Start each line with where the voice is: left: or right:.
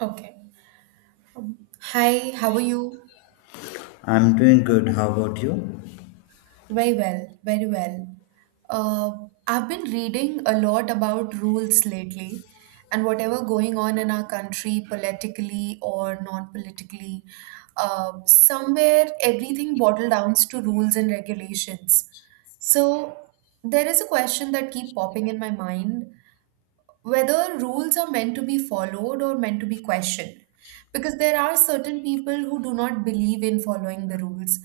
right: Okay. Um, Hi, how are you?
left: I'm doing good. How about you?
right: Very well, very well. Uh, I've been reading a lot about rules lately, and whatever going on in our country, politically or non-politically. Somewhere everything boiled down to rules and regulations. So there is a question that keep popping in my mind whether rules are meant to be followed or meant to be questioned, because there are certain people who do not believe in following the rules.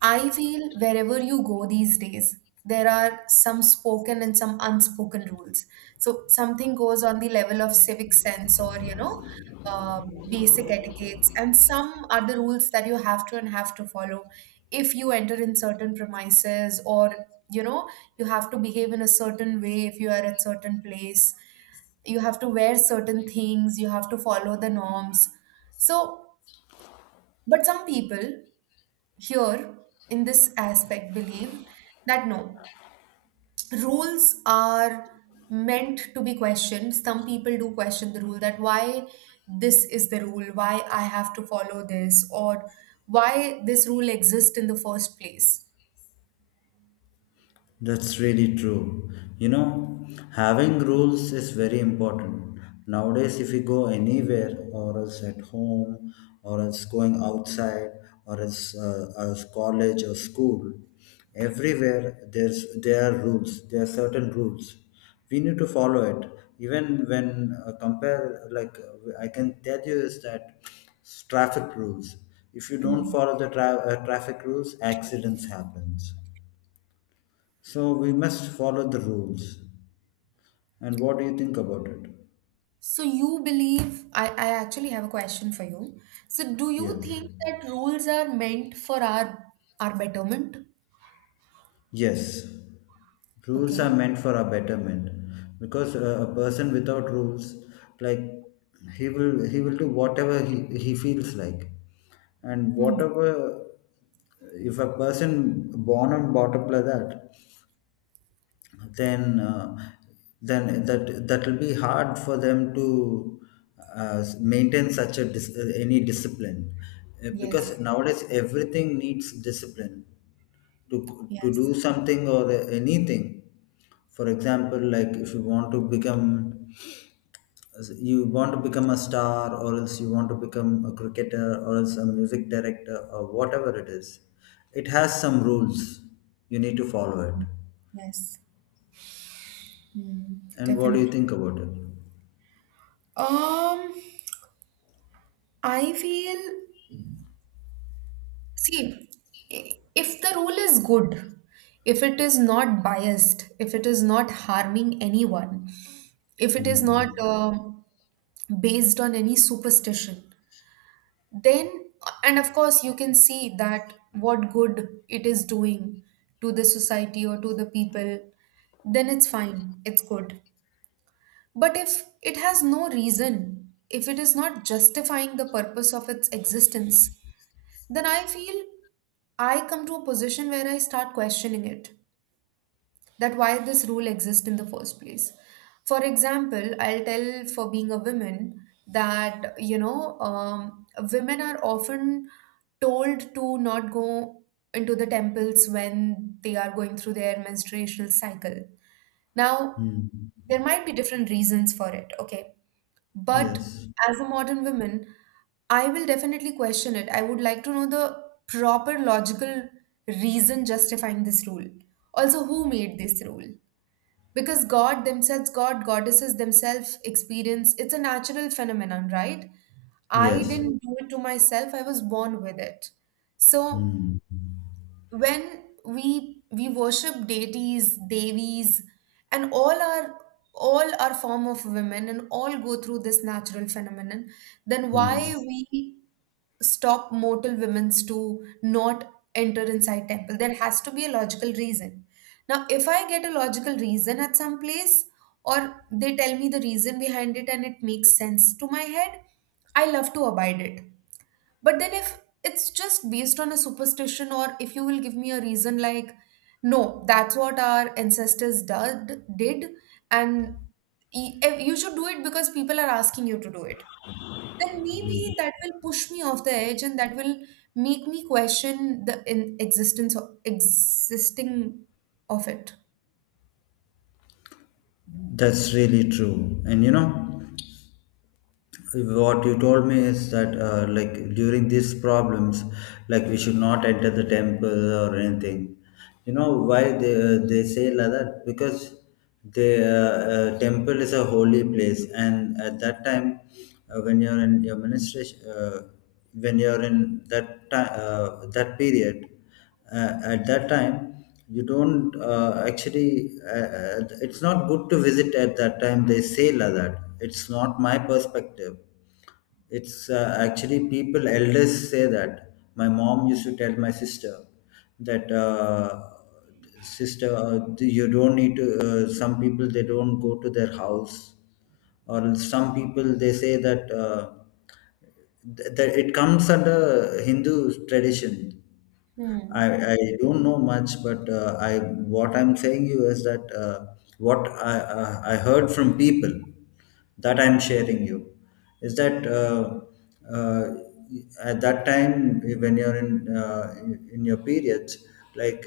right: I feel wherever you go these days, there are some spoken and some unspoken rules. So something goes on the level of civic sense or, uh, basic etiquettes, and some other rules that you have to and have to follow if you enter in certain premises, or, you know, you have to behave in a certain way. If you are at certain place, you have to wear certain things, you have to follow the norms. So but some people here, in this aspect, believe that no, rules are meant to be questioned. Some people do question the rule, that why this is the rule, why I have to follow this, or why this rule exists in the first place.
left: That's really true. You know, having rules is very important. Nowadays, if you go anywhere, or else at home, or else going outside, or else as college or school, everywhere there are rules. There are certain rules. We need to follow it. Even when compare, like I can tell you is that traffic rules. If you don't
right: Hmm.
left: follow the traffic rules, accidents happens, so we must follow the rules. And what do you think about it?
right: So you believe, I actually have a question for you. So do you
left: Yes.
right: think that rules are meant for our betterment?
left: Yes. Rules are
right: Okay.
left: meant for our betterment because a person without rules, like, he will do whatever he feels like, and
right: Hmm.
left: whatever. If a person born and brought up like that, then uh, then that will be hard for them to maintain such a any discipline. Because
right: Yes.
left: nowadays everything needs discipline to do
right: Yes.
left: something or anything. For example, like, if you want to become you want to become a star, or else you want to become a cricketer, or else a music director, or whatever it is, it has some rules. You need to follow it.
right: Yes. Hmm.
left: And what do you
right: Definitely.
left: think about it?
right: Um, I feel, see, if the rule is good, if it is not biased, if it is not harming anyone, if it is
left: Hmm.
right: not based on any superstition, then, and of course you can see that what good it is doing to the society or to the people, then it's fine, it's good. But if it has no reason, if it is not justifying the purpose of its existence, then I feel I come to a position where I start questioning it, that why this rule exists in the first place. For example, I'll tell, for being a woman, that women are often told to not go into the temples when they are going through their menstruational cycle. Now,
left: Hmm.
right: there might be different reasons for it, okay, but
left: Yes.
right: as a modern woman, I will definitely question it. I would like to know the proper logical reason justifying this rule. Also, who made this rule? Because god themselves, god goddesses themselves experience it's a natural phenomenon, right? I
left: Yes.
right: didn't do it to myself, I was born with it. So
left: Hmm.
right: when we worship deities devis, and all our form of women and all go through this natural phenomenon, then why
left: Yes.
right: we stop mortal women's to not enter inside temple? There has to be a logical reason. Now if I get a logical reason at some place, or they tell me the reason behind it and it makes sense to my head, I love to abide it. But then, if it's just based on a superstition, or if you will give me a reason like, no, that's what our ancestors did, and you should do it because people are asking you to do it, then maybe that will push me off the edge, and that will make me question the in existence of existing of it.
left: That's really true. And you know, what you told me is that, like, during these problems, like, we should not enter the temple or anything. You know why they say like that? Because the temple is a holy place, and at that time, when you're in your ministration, when you're in that time, that period. At that time, you don't, actually, it's not good to visit at that time. They say like that. It's not my perspective. It's, actually, people, elders say that. My mom used to tell my sister that, sister, you don't need to, some people they don't go to their house, or some people they say that, that it comes under Hindu tradition.
right: Hmm.
left: I don't know much, but I, what I'm saying you is that, what I heard from people, that I'm sharing you, is that, uh, at that time when you're in your periods, like,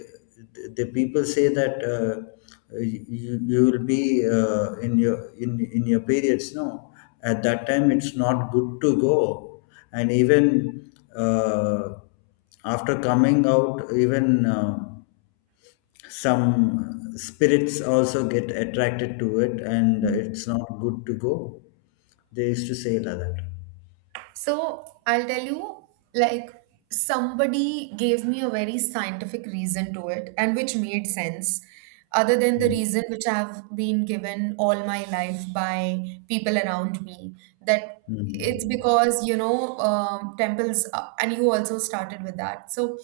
left: the people say that, you, you will be, in your in your periods. No, at that time it's not good to go, and even. After coming out, even, some spirits also get attracted to it, and it's not good to go. They used to say like that.
right: So I'll tell you, like, somebody gave me a very scientific reason to it, and which made sense, other than the
left: Mm,
right: reason which I've been given all my life by people around me, that it's
left: mm.
right: because, you know, temples, and you also started with that. So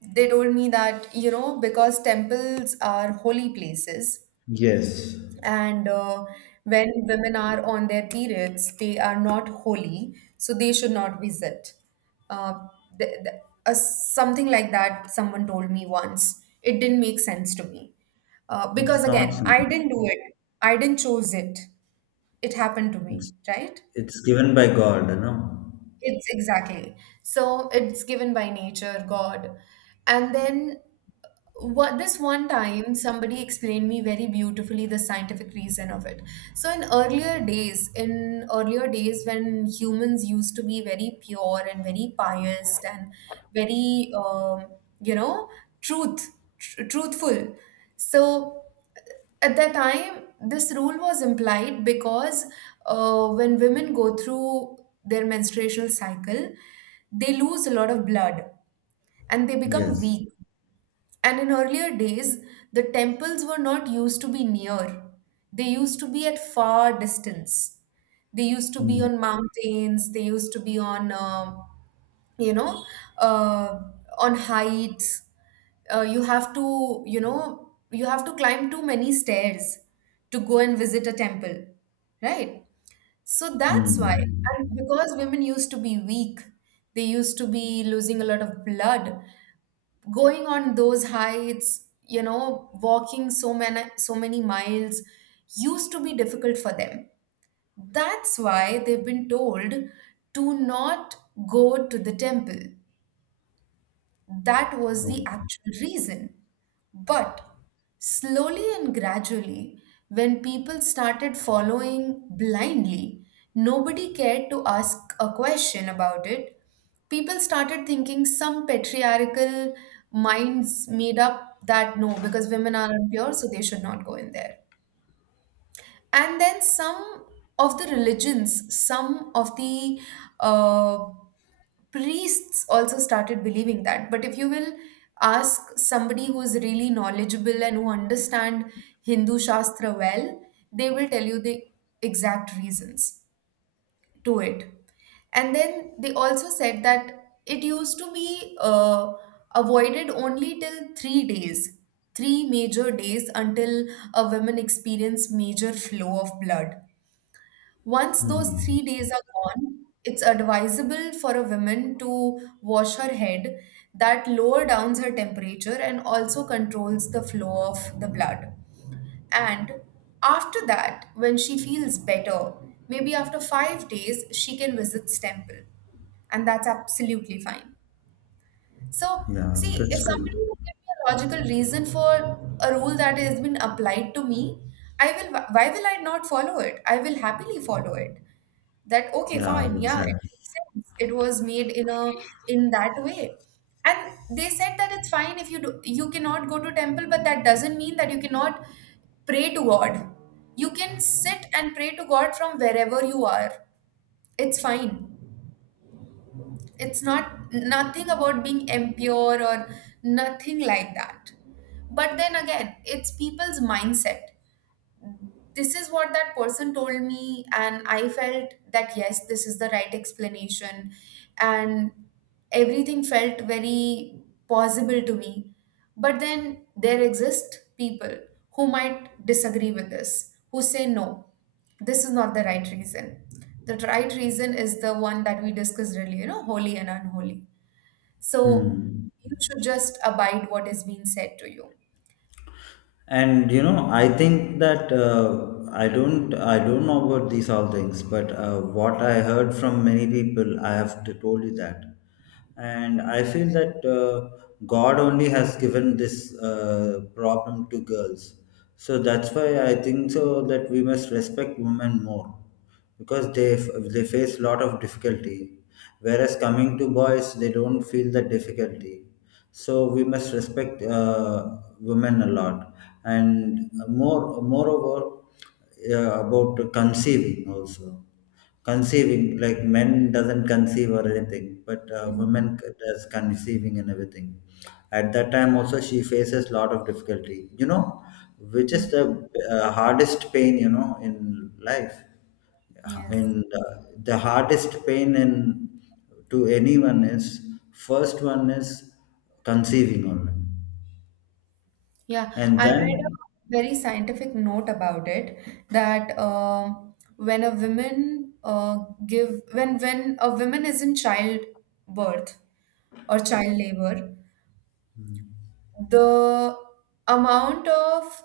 right: they told me that, you know, because temples are holy places,
left: Yes,
right: and when women are on their periods, they are not holy, so they should not visit. Uh, th- th- Something like that, someone told me once. It didn't make sense to me. Because
left: it's not
right: again, I
left: something.
right: didn't do it, I didn't choose it. It happened to me,
left: it's,
right: right?
left: it's given by God,
right: It's exactly. So it's given by nature, God. And then what this one time somebody explained me very beautifully the scientific reason of it. So in earlier days, when humans used to be very pure and very pious and very you know, truth, truthful, so at that time this rule was implied because when women go through their menstruational cycle, they lose a lot of blood and they become
left: yes.
right: weak. And in earlier days, the temples were not used to be near. They used to be at far distance. They used to be
left: Mm.
right: on mountains, they used to be on, you know, uh, on heights. You have to, you know, you have to climb too many stairs to go and visit a temple, right? So that's why.
left: Mm.
right: And because women used to be weak, they used to be losing a lot of blood, going on those heights, you know, walking so many miles used to be difficult for them. That's why they've been told to not go to the temple. That was
left: Oh,
right: the actual reason. But slowly and gradually, when people started following blindly, nobody cared to ask a question about it. People started thinking some patriarchal minds made up that no, because women are impure, so they should not go in there. And then some of the religions, some of the uh, priests also started believing that. But if you will ask somebody who is really knowledgeable and who understand hindu shastra well, they will tell you the exact reasons to it. And then they also said that it used to be avoided only till 3 days, three major days until a woman experienced major flow of blood. Once those 3 days are gone, it's advisable for a woman to wash her head. That lower downs her temperature and also controls the flow of the blood. And after that, when she feels better, maybe after 5 days, she can visit temple. And that's absolutely fine. So,
left: yeah,
right: see,
left: that's
right: if
left: good.
right: somebody will give me a logical reason for a rule that has been applied to me, I will, why will I not follow it? I will happily follow it. That, okay,
left: Yeah,
right: fine, yeah, it
left: exactly.
right: makes sense. It was made in a in that way. And they said that it's fine if you do, you cannot go to temple, but that doesn't mean that you cannot pray to God. You can sit and pray to God from wherever you are. It's fine, it's not nothing about being impure or nothing like that. But then again, it's people's mindset. This is what that person told me, and I felt that yes, this is the right explanation, and everything felt very possible to me. But then there exist people who might disagree with this, who say no, this is not the right reason. The right reason is the one that we discussed earlier, you know, holy and unholy. So
left: Hmm.
right: you should just abide what is being said to you.
left: And I think that, I don't know about these all things, but what I heard from many people I have to told you that, and I feel that, God only has given this, problem to girls, so that's why I think so, that we must respect women more, because they face a lot of difficulty, whereas coming to boys they don't feel the difficulty, so we must respect, women a lot. And moreover, about conceiving also. Conceiving, like, men doesn't conceive or anything, but women
right: Mhm.
left: does conceiving and everything. At that time also she faces lot of difficulty, which is
right: Mm.
left: the, hardest pain in life. Yeah.
right: Yes.
left: And the hardest pain in, to anyone, is, first one is conceiving only.
right: Yeah,
left: And
right: I read a
left: then,
right: very scientific note about it, that when a woman give when a woman is in childbirth or child labor, the amount of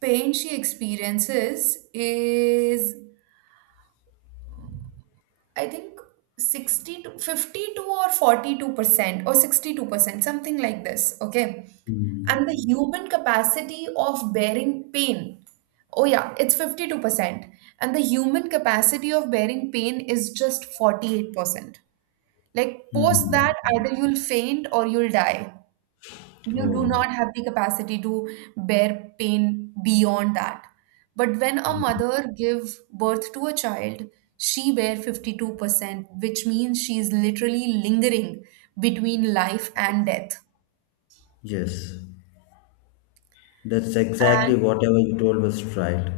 right: pain she experiences is I think 60 to 52 or 42% or 62%, something like this. Okay, and the
left: Hmm.
right: human capacity of bearing pain, oh yeah, it's 52% and the human capacity of bearing pain is just 48%. Like post
left: Hmm.
right: that either you'll faint or you'll die. You do
left: Oh
right: not have the capacity to bear pain beyond that. But when a
left: yeah.
right: mother give birth to a child, she bear 52%, which means she's literally lingering between life and death.
left: Yes, that's exactly whatever you told was right.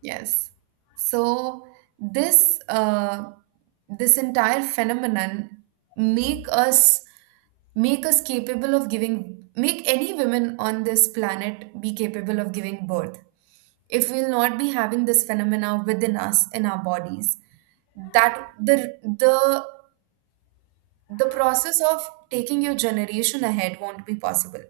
right: Yes. So this uh, this entire phenomenon, make us make us capable of giving, make any women on this planet be capable of giving birth. If we'll not be having this phenomena within us in our bodies, that the process of taking your generation ahead won't be possible,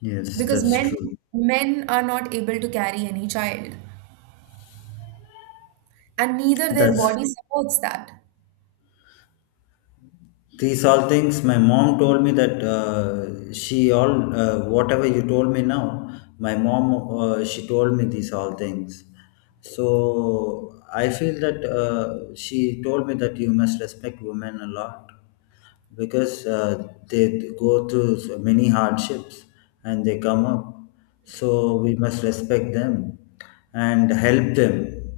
left: Yes,
right: because
left: that's
right: men
left: true.
right: men are not able to carry any child, and neither their
left: That's,
right: body supports that.
left: these all things my mom told me that, she all, whatever you told me now, my mom, she told me these all things. So I feel that, she told me that you must respect women a lot, because they go through so many hardships and they come up. So we must respect them and help them,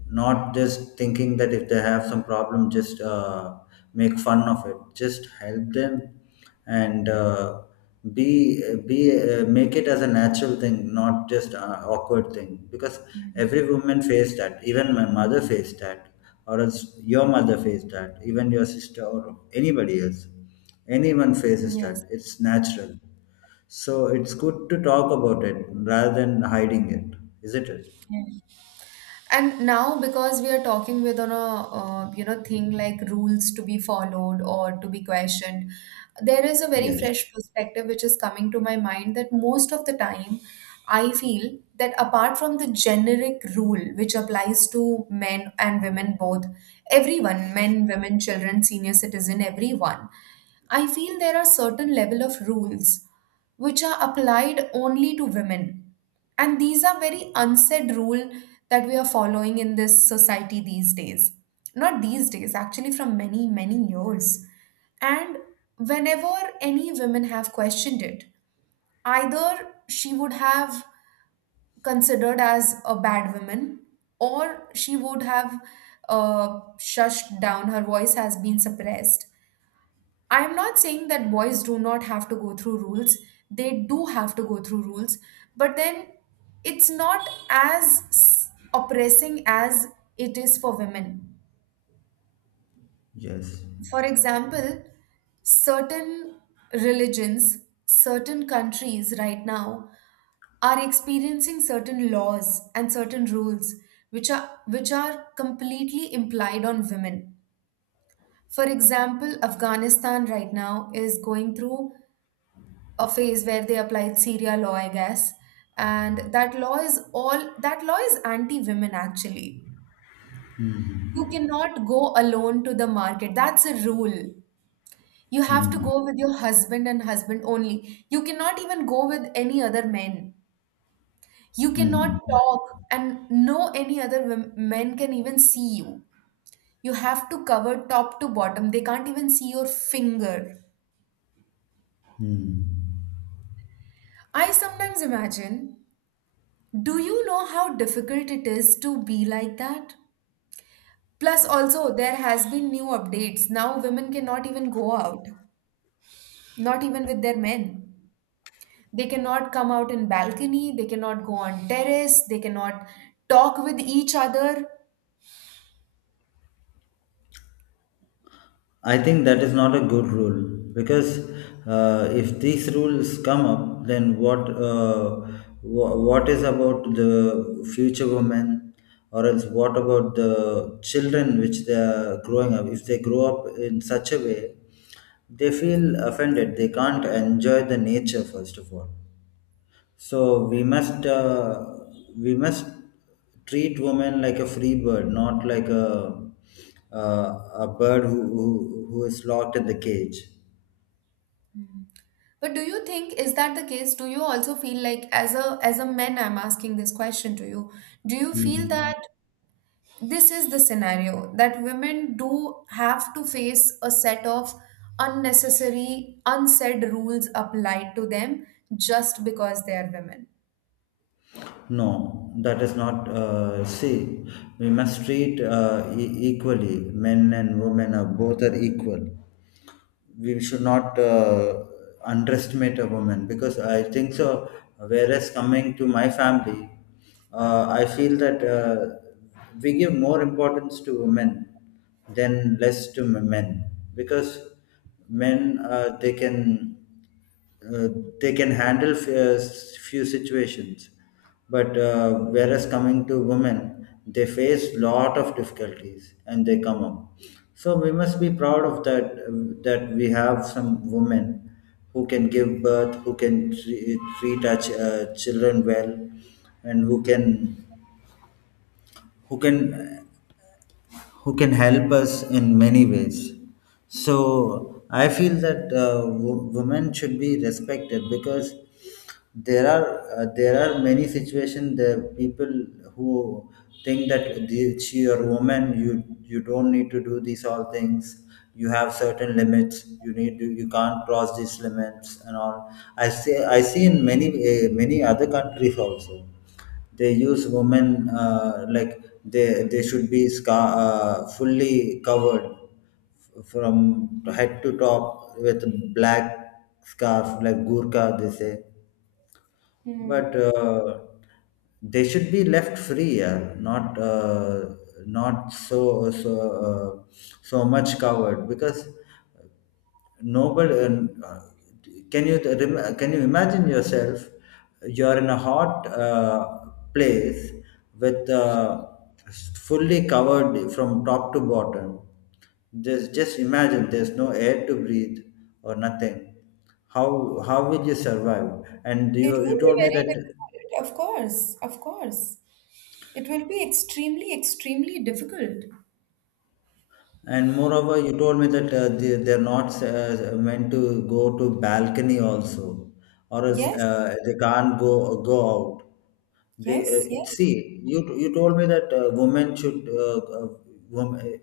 left: not just thinking that if they have some problem, just, make fun of it. Just help them. And be, make it as a natural thing, not just an awkward thing. Because every
right: Mhm.
left: woman faced that. Even my mother faced that, or else your mother faced that. Even your sister or anybody else, anyone faces
right: Yes.
left: that. It's natural. So it's good to talk about it rather than hiding it, isn't it?
right: Yes. And now, because we are talking with on a thing like rules to be followed or to be questioned, there is a very
left: Yes.
right: fresh perspective which is coming to my mind, that most of the time I feel that apart from the generic rule which applies to men and women both, everyone, men, women, children, senior citizen, everyone. I feel there are certain level of rules which are applied only to women. And these are very unsaid rule that we are following in this society these days. Not these days, actually from many, many years. And whenever any women have questioned it, either she would have considered as a bad woman, or she would have shushed down, her voice has been suppressed. I'm not saying that boys do not have to go through rules. They do have to go through rules, but then it's not as oppressing as it is for women.
left: Yes.
right: For example, certain religions, certain countries right now are experiencing certain laws and certain rules which are completely implied on women. For example, Afghanistan right now is going through a phase where they applied Sharia law, I guess. And that law is anti-women actually. You cannot go alone to the market. That's a rule. You have to
left: Hmm.
right: go with your husband and husband only. You cannot even go with any other men. You cannot
left: Hmm.
right: talk, and no any other men can even see you. You have to cover top to bottom. They can't even see your finger.
left: Hmm.
right: I sometimes imagine, do you know how difficult it is to be like that? Plus, also, there has been new updates. Now, women cannot even go out, not even with their men. They cannot come out in balcony. They cannot go on terrace. They cannot talk with each other.
left: I think that is not a good rule, because, if these rules come up, then what, what is about the future women, or else what about the children which they are growing up? If they grow up in such a way, they feel offended. They can't enjoy the nature first of all. So we must, we must treat women like a free bird, not like a, a bird who, who is locked in the cage.
right: Mm. But do you think is that the case? Do you also feel, like, as a man, I'm asking this question to you. Do you feel
left: Hmm.
right: that this is the scenario, that women do have to face a set of unnecessary, unsaid rules applied to them just because they are women?
left: No, that is not. See, we must treat, equally. Men and women are both are equal. We should not, underestimate a woman, because I think so. Whereas coming to my family, I feel that, we give more importance to women than less to men, because men, they can, uh, they can handle few situations, but whereas coming to women, they face lot of difficulties and they come up. So we must be proud of that, that we have some women who can give birth, who can treat our children well, and who can, who can who can help us in many ways. So I feel that, women should be respected, because there are, there are many situations there, people who think that the, she or woman, you don't need to do these all things, you have certain limits, you need to, you can't cross these limits, and all. I see in many, many other countries also they use women, like, they should be fully covered from head to top with black scarf, like gurkha, they say. But
right: Hmm.
left: they should be left free, yeah, not, not so, so uh, so much covered. Because nobody. Can you can you imagine yourself? You're in a hot, place, with, fully covered from top to bottom. Just imagine there's no air to breathe or nothing. How will you survive? And
right: It
left: you
right: will
left: told
right: be
left: me that.
right: very difficult. Of course, of course. It will be extremely, extremely difficult.
left: And moreover, you told me that, they, they're not, meant to go to balcony also, or else,
right: Yes,
left: they can't go out. They,
right: yes, yes,
left: see you. You told me that, women should. Women,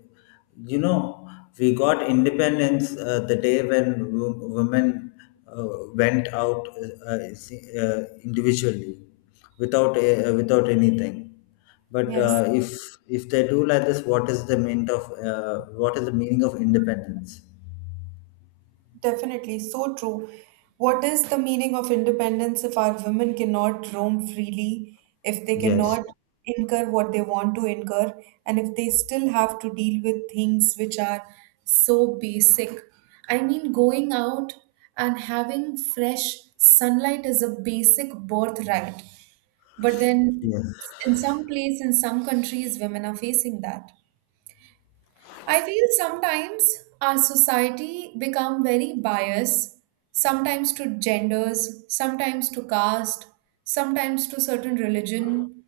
left: you know, we got independence, the day when women, uh, went out, individually, without a, without anything. But
right: yes.
left: if they do like this, what is the meaning of, what is the meaning of independence?
right: Definitely, so true. What is the meaning of independence if our women cannot roam freely, if they
left: Yes.
right: cannot incur what they want to incur, and if they still have to deal with things which are so basic? I mean, going out and having fresh sunlight is a basic birthright. But then,
left: Yes.
right: in some place, in some countries, women are facing that. I feel sometimes our society become very biased, sometimes to genders, sometimes to caste, sometimes to certain religion,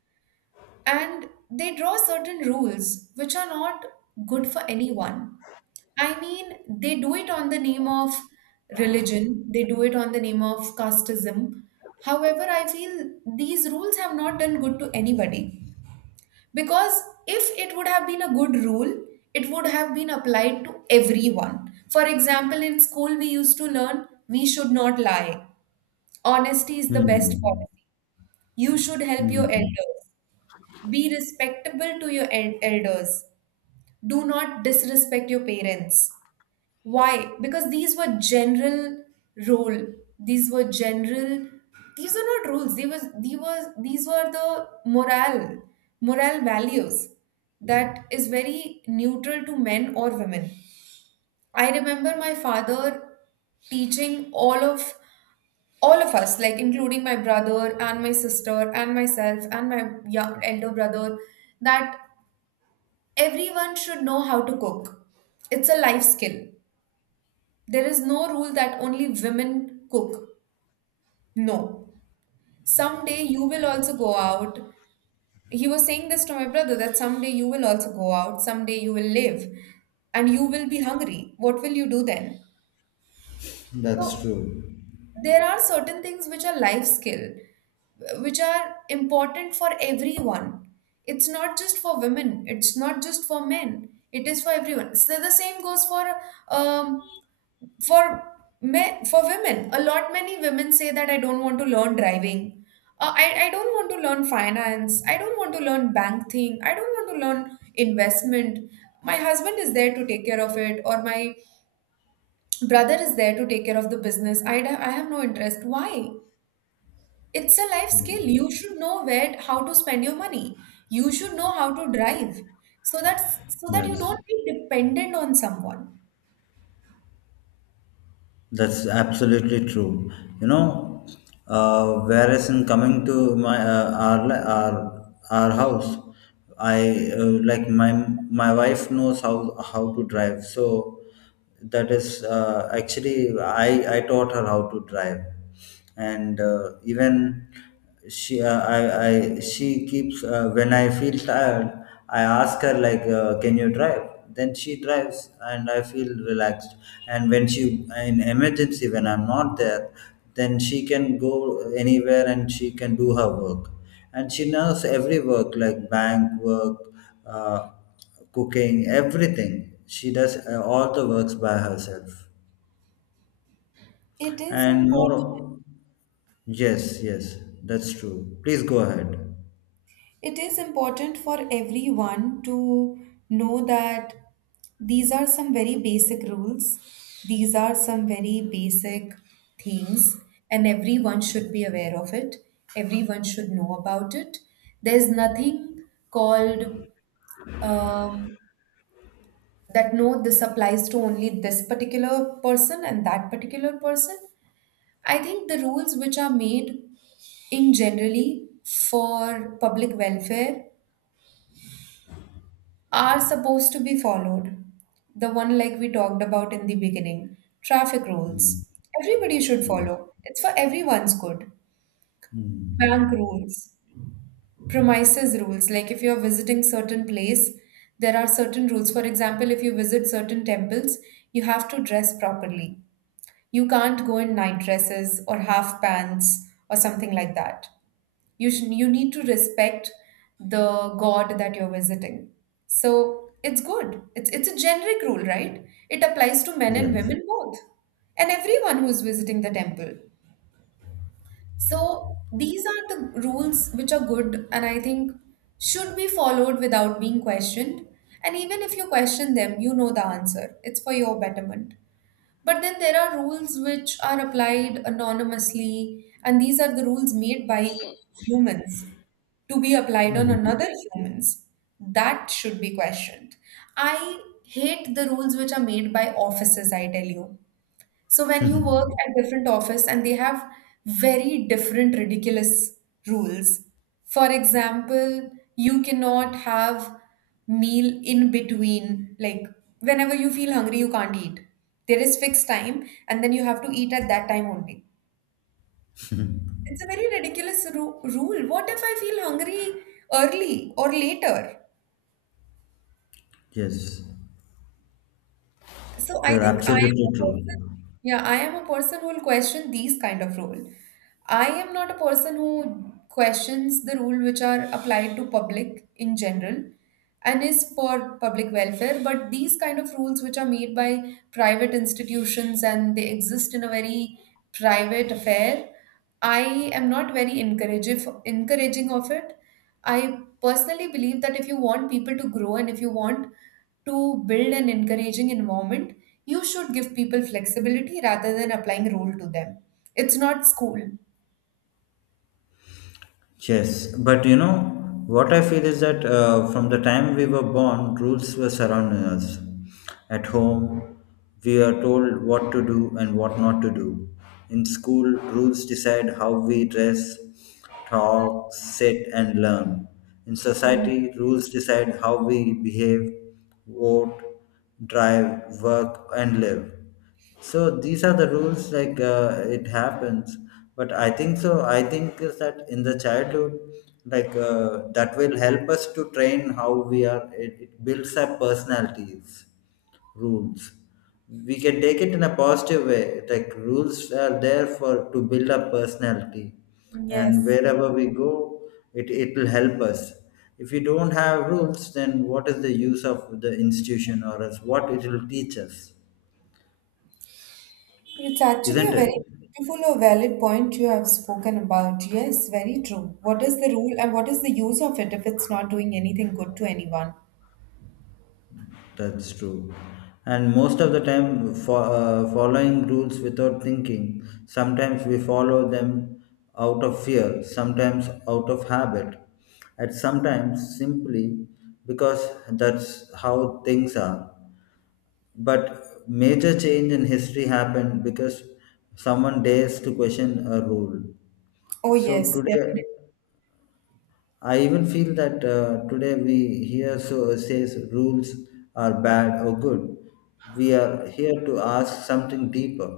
right: and they draw certain rules which are not good for anyone. I mean, they do it on the name of religion, they do it on the name of casteism. However, I feel these rules have not done good to anybody. Because if it would have been a good rule, it would have been applied to everyone. For example, in school, we used to learn we should not lie. Honesty is the best
left: Hmm.
right: policy. You should help your
left: Hmm.
right: elders. Be respectable to your elders. Do not disrespect your parents. Why? Because these were general rule. These were general. These are not rules. They was. These were. These were the morale, moral values that is very neutral to men or women. I remember my father teaching all of us, like including my brother and my sister and myself and my young elder brother, that everyone should know how to cook. It's a life skill. There is no rule that only women cook. No. Someday you will also go out. He was saying this to my brother, that someday you will also go out, someday you will live, and you will be hungry. What will you do then?
left: That's
right: So,
left: true.
right: there are certain things which are life skill, which are important for everyone. It's not just for women, it's not just for men, it is for everyone. So, the same goes um, for men, for women. A lot many women say that I don't want to learn driving, I don't want to learn finance, I don't want to learn bank thing, I don't want to learn investment, my husband is there to take care of it, or my brother is there to take care of the business. I have no interest. Why? It's a life skill.
left: Hmm.
right: You should know where how to spend your money, you should know how to drive, so that's so that you
left: Yes.
right: don't be dependent on someone.
left: That's absolutely true. You know, whereas in coming to my, our our house, I, like my wife knows how to drive. So that is, actually I taught her how to drive. And even she uh, I, I, she keeps, when I feel tired, I ask her like, can you drive, then she drives and I feel relaxed. And when she, in emergency when I'm not there, then she can go anywhere and she can do her work. And she knows every work, like bank work, uh, cooking, everything. She does, all the works by herself.
right: It is
left: And
right: important.
left: more, yes, yes, that's true. Please go ahead.
right: It is important for everyone to know that these are some very basic rules. These are some very basic things, and everyone should be aware of it. Everyone should know about it. There's nothing called, um, that no, this applies to only this particular person and that particular person. I think the rules which are made in generally for public welfare are supposed to be followed. The one like we talked about in the beginning, traffic
left: Mm,
right: rules. Everybody should
left: mm,
right: follow. It's for everyone's good. Bank
left: mm.
right: rules, premises rules. Like if you're visiting certain place, there are certain rules. For example, if you visit certain temples, you have to dress properly. You can't go in night dresses or half pants or something like that. You you need to respect the god that you're visiting. So it's good. It's a generic rule, right? It applies to men and
left: Yes,
right: women both, and everyone who's visiting the temple. So these are the rules which are good, and I think should be followed without being questioned. And even if you question them, you know the answer, it's for your betterment. But then there are rules which are applied anonymously, and these are the rules made by humans to be applied on
left: mm,
right: another humans, that should be questioned. I hate the rules which are made by offices, I tell you. So when you work at different office and they have very different ridiculous rules. For example, you cannot have meal in between, like whenever you feel hungry you can't eat, there is fixed time and then you have to eat at that time only. It's a very ridiculous ru rule. What if I feel hungry early or later?
left: yes,
right: So I
left: you're
right: think I am
left: absolutely
right: a
left: true.
right: person, yeah, I am a person who will question these kind of rule. I am not a person who questions the rule which are applied to public in general and is for public welfare, but these kind of rules which are made by private institutions and they exist in a very private affair, I am not very encouraging of it. I personally believe that if you want people to grow and if you want to build an encouraging environment, you should give people flexibility rather than applying rule to them. It's not school.
left: Yes, but you know what I feel is that, from the time we were born, rules were surrounding us. At home, we are told what to do and what not to do. In school, rules decide how we dress, talk, sit, and learn. In
right: Mm.
left: society, rules decide how we behave, vote, drive, work, and live. So these are the rules, like, it happens. But I think so, I think is that in the childhood, like, that will help us to train how we are, it builds our personalities. Rules, we can take it in a positive way. Like, rules are there for to build up personality, and
right: Yes,
left: wherever we go it, it will help us. If you don't have rules, then what is the use of the institution, or else what it will teach us,
right: it's actually
left: isn't
right: a
left: it?
right: very beautiful or valid point you have spoken about. Yes, very true. What is the rule and what is the use of it if it's not doing anything good to anyone?
left: That's true. And most of the time, following rules without thinking. Sometimes we follow them out of fear, sometimes out of habit, and sometimes simply because that's how things are. But major change in history happened because someone dares to question a rule.
right: Oh,
left: So
right: yes,
left: today,
right: definitely.
left: I even feel that, today we hear so says rules are bad or good. We are here to ask something deeper.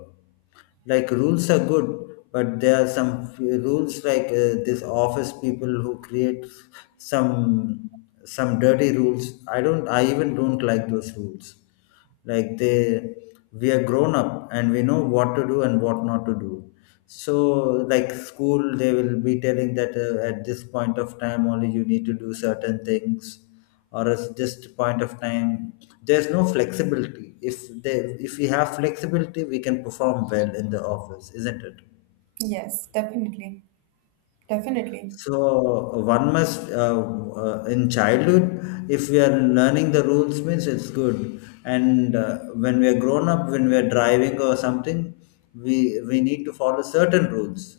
left: Like, rules are good, but there are some few rules like, this office people who create some, dirty rules. I don't. I even don't like those rules. Like they, we are grown up and we know what to do and what not to do. So, like school, they will be telling that, at this point of time only you need to do certain things, or at this point of time there's no flexibility. If they, if we have flexibility, we can perform well in the office, isn't it?
right: Yes, definitely. Definitely.
left: So one must, in childhood, if we are learning the rules, means it's good. And when we are grown up, when we are driving or something, we need to follow certain rules.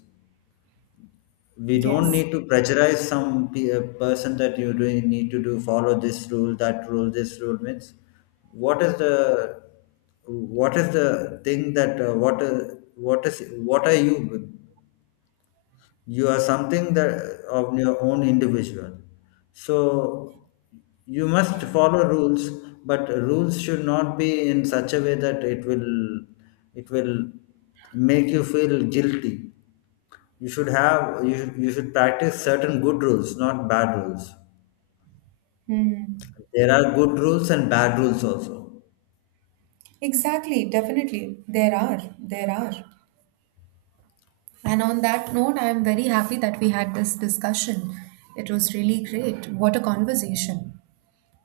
left: We don't
right: Yes.
left: need to pressurize some person, that you do need to do follow this rule, that rule, this rule means, what is the, what is the thing that, what, what is, what are you, you are something that of your own individual. So you must follow rules, but rules should not be in such a way that it will make you feel guilty. You should have, you should practice certain good rules, not bad rules.
right: Hmm.
left: There are good rules and bad rules also.
right: Exactly, definitely. There are. There are. And on that note, I am very happy that we had this discussion. It was really great. What a conversation.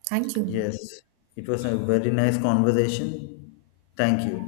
right: Thank you.
left: Yes, it was a very nice conversation. Thank you.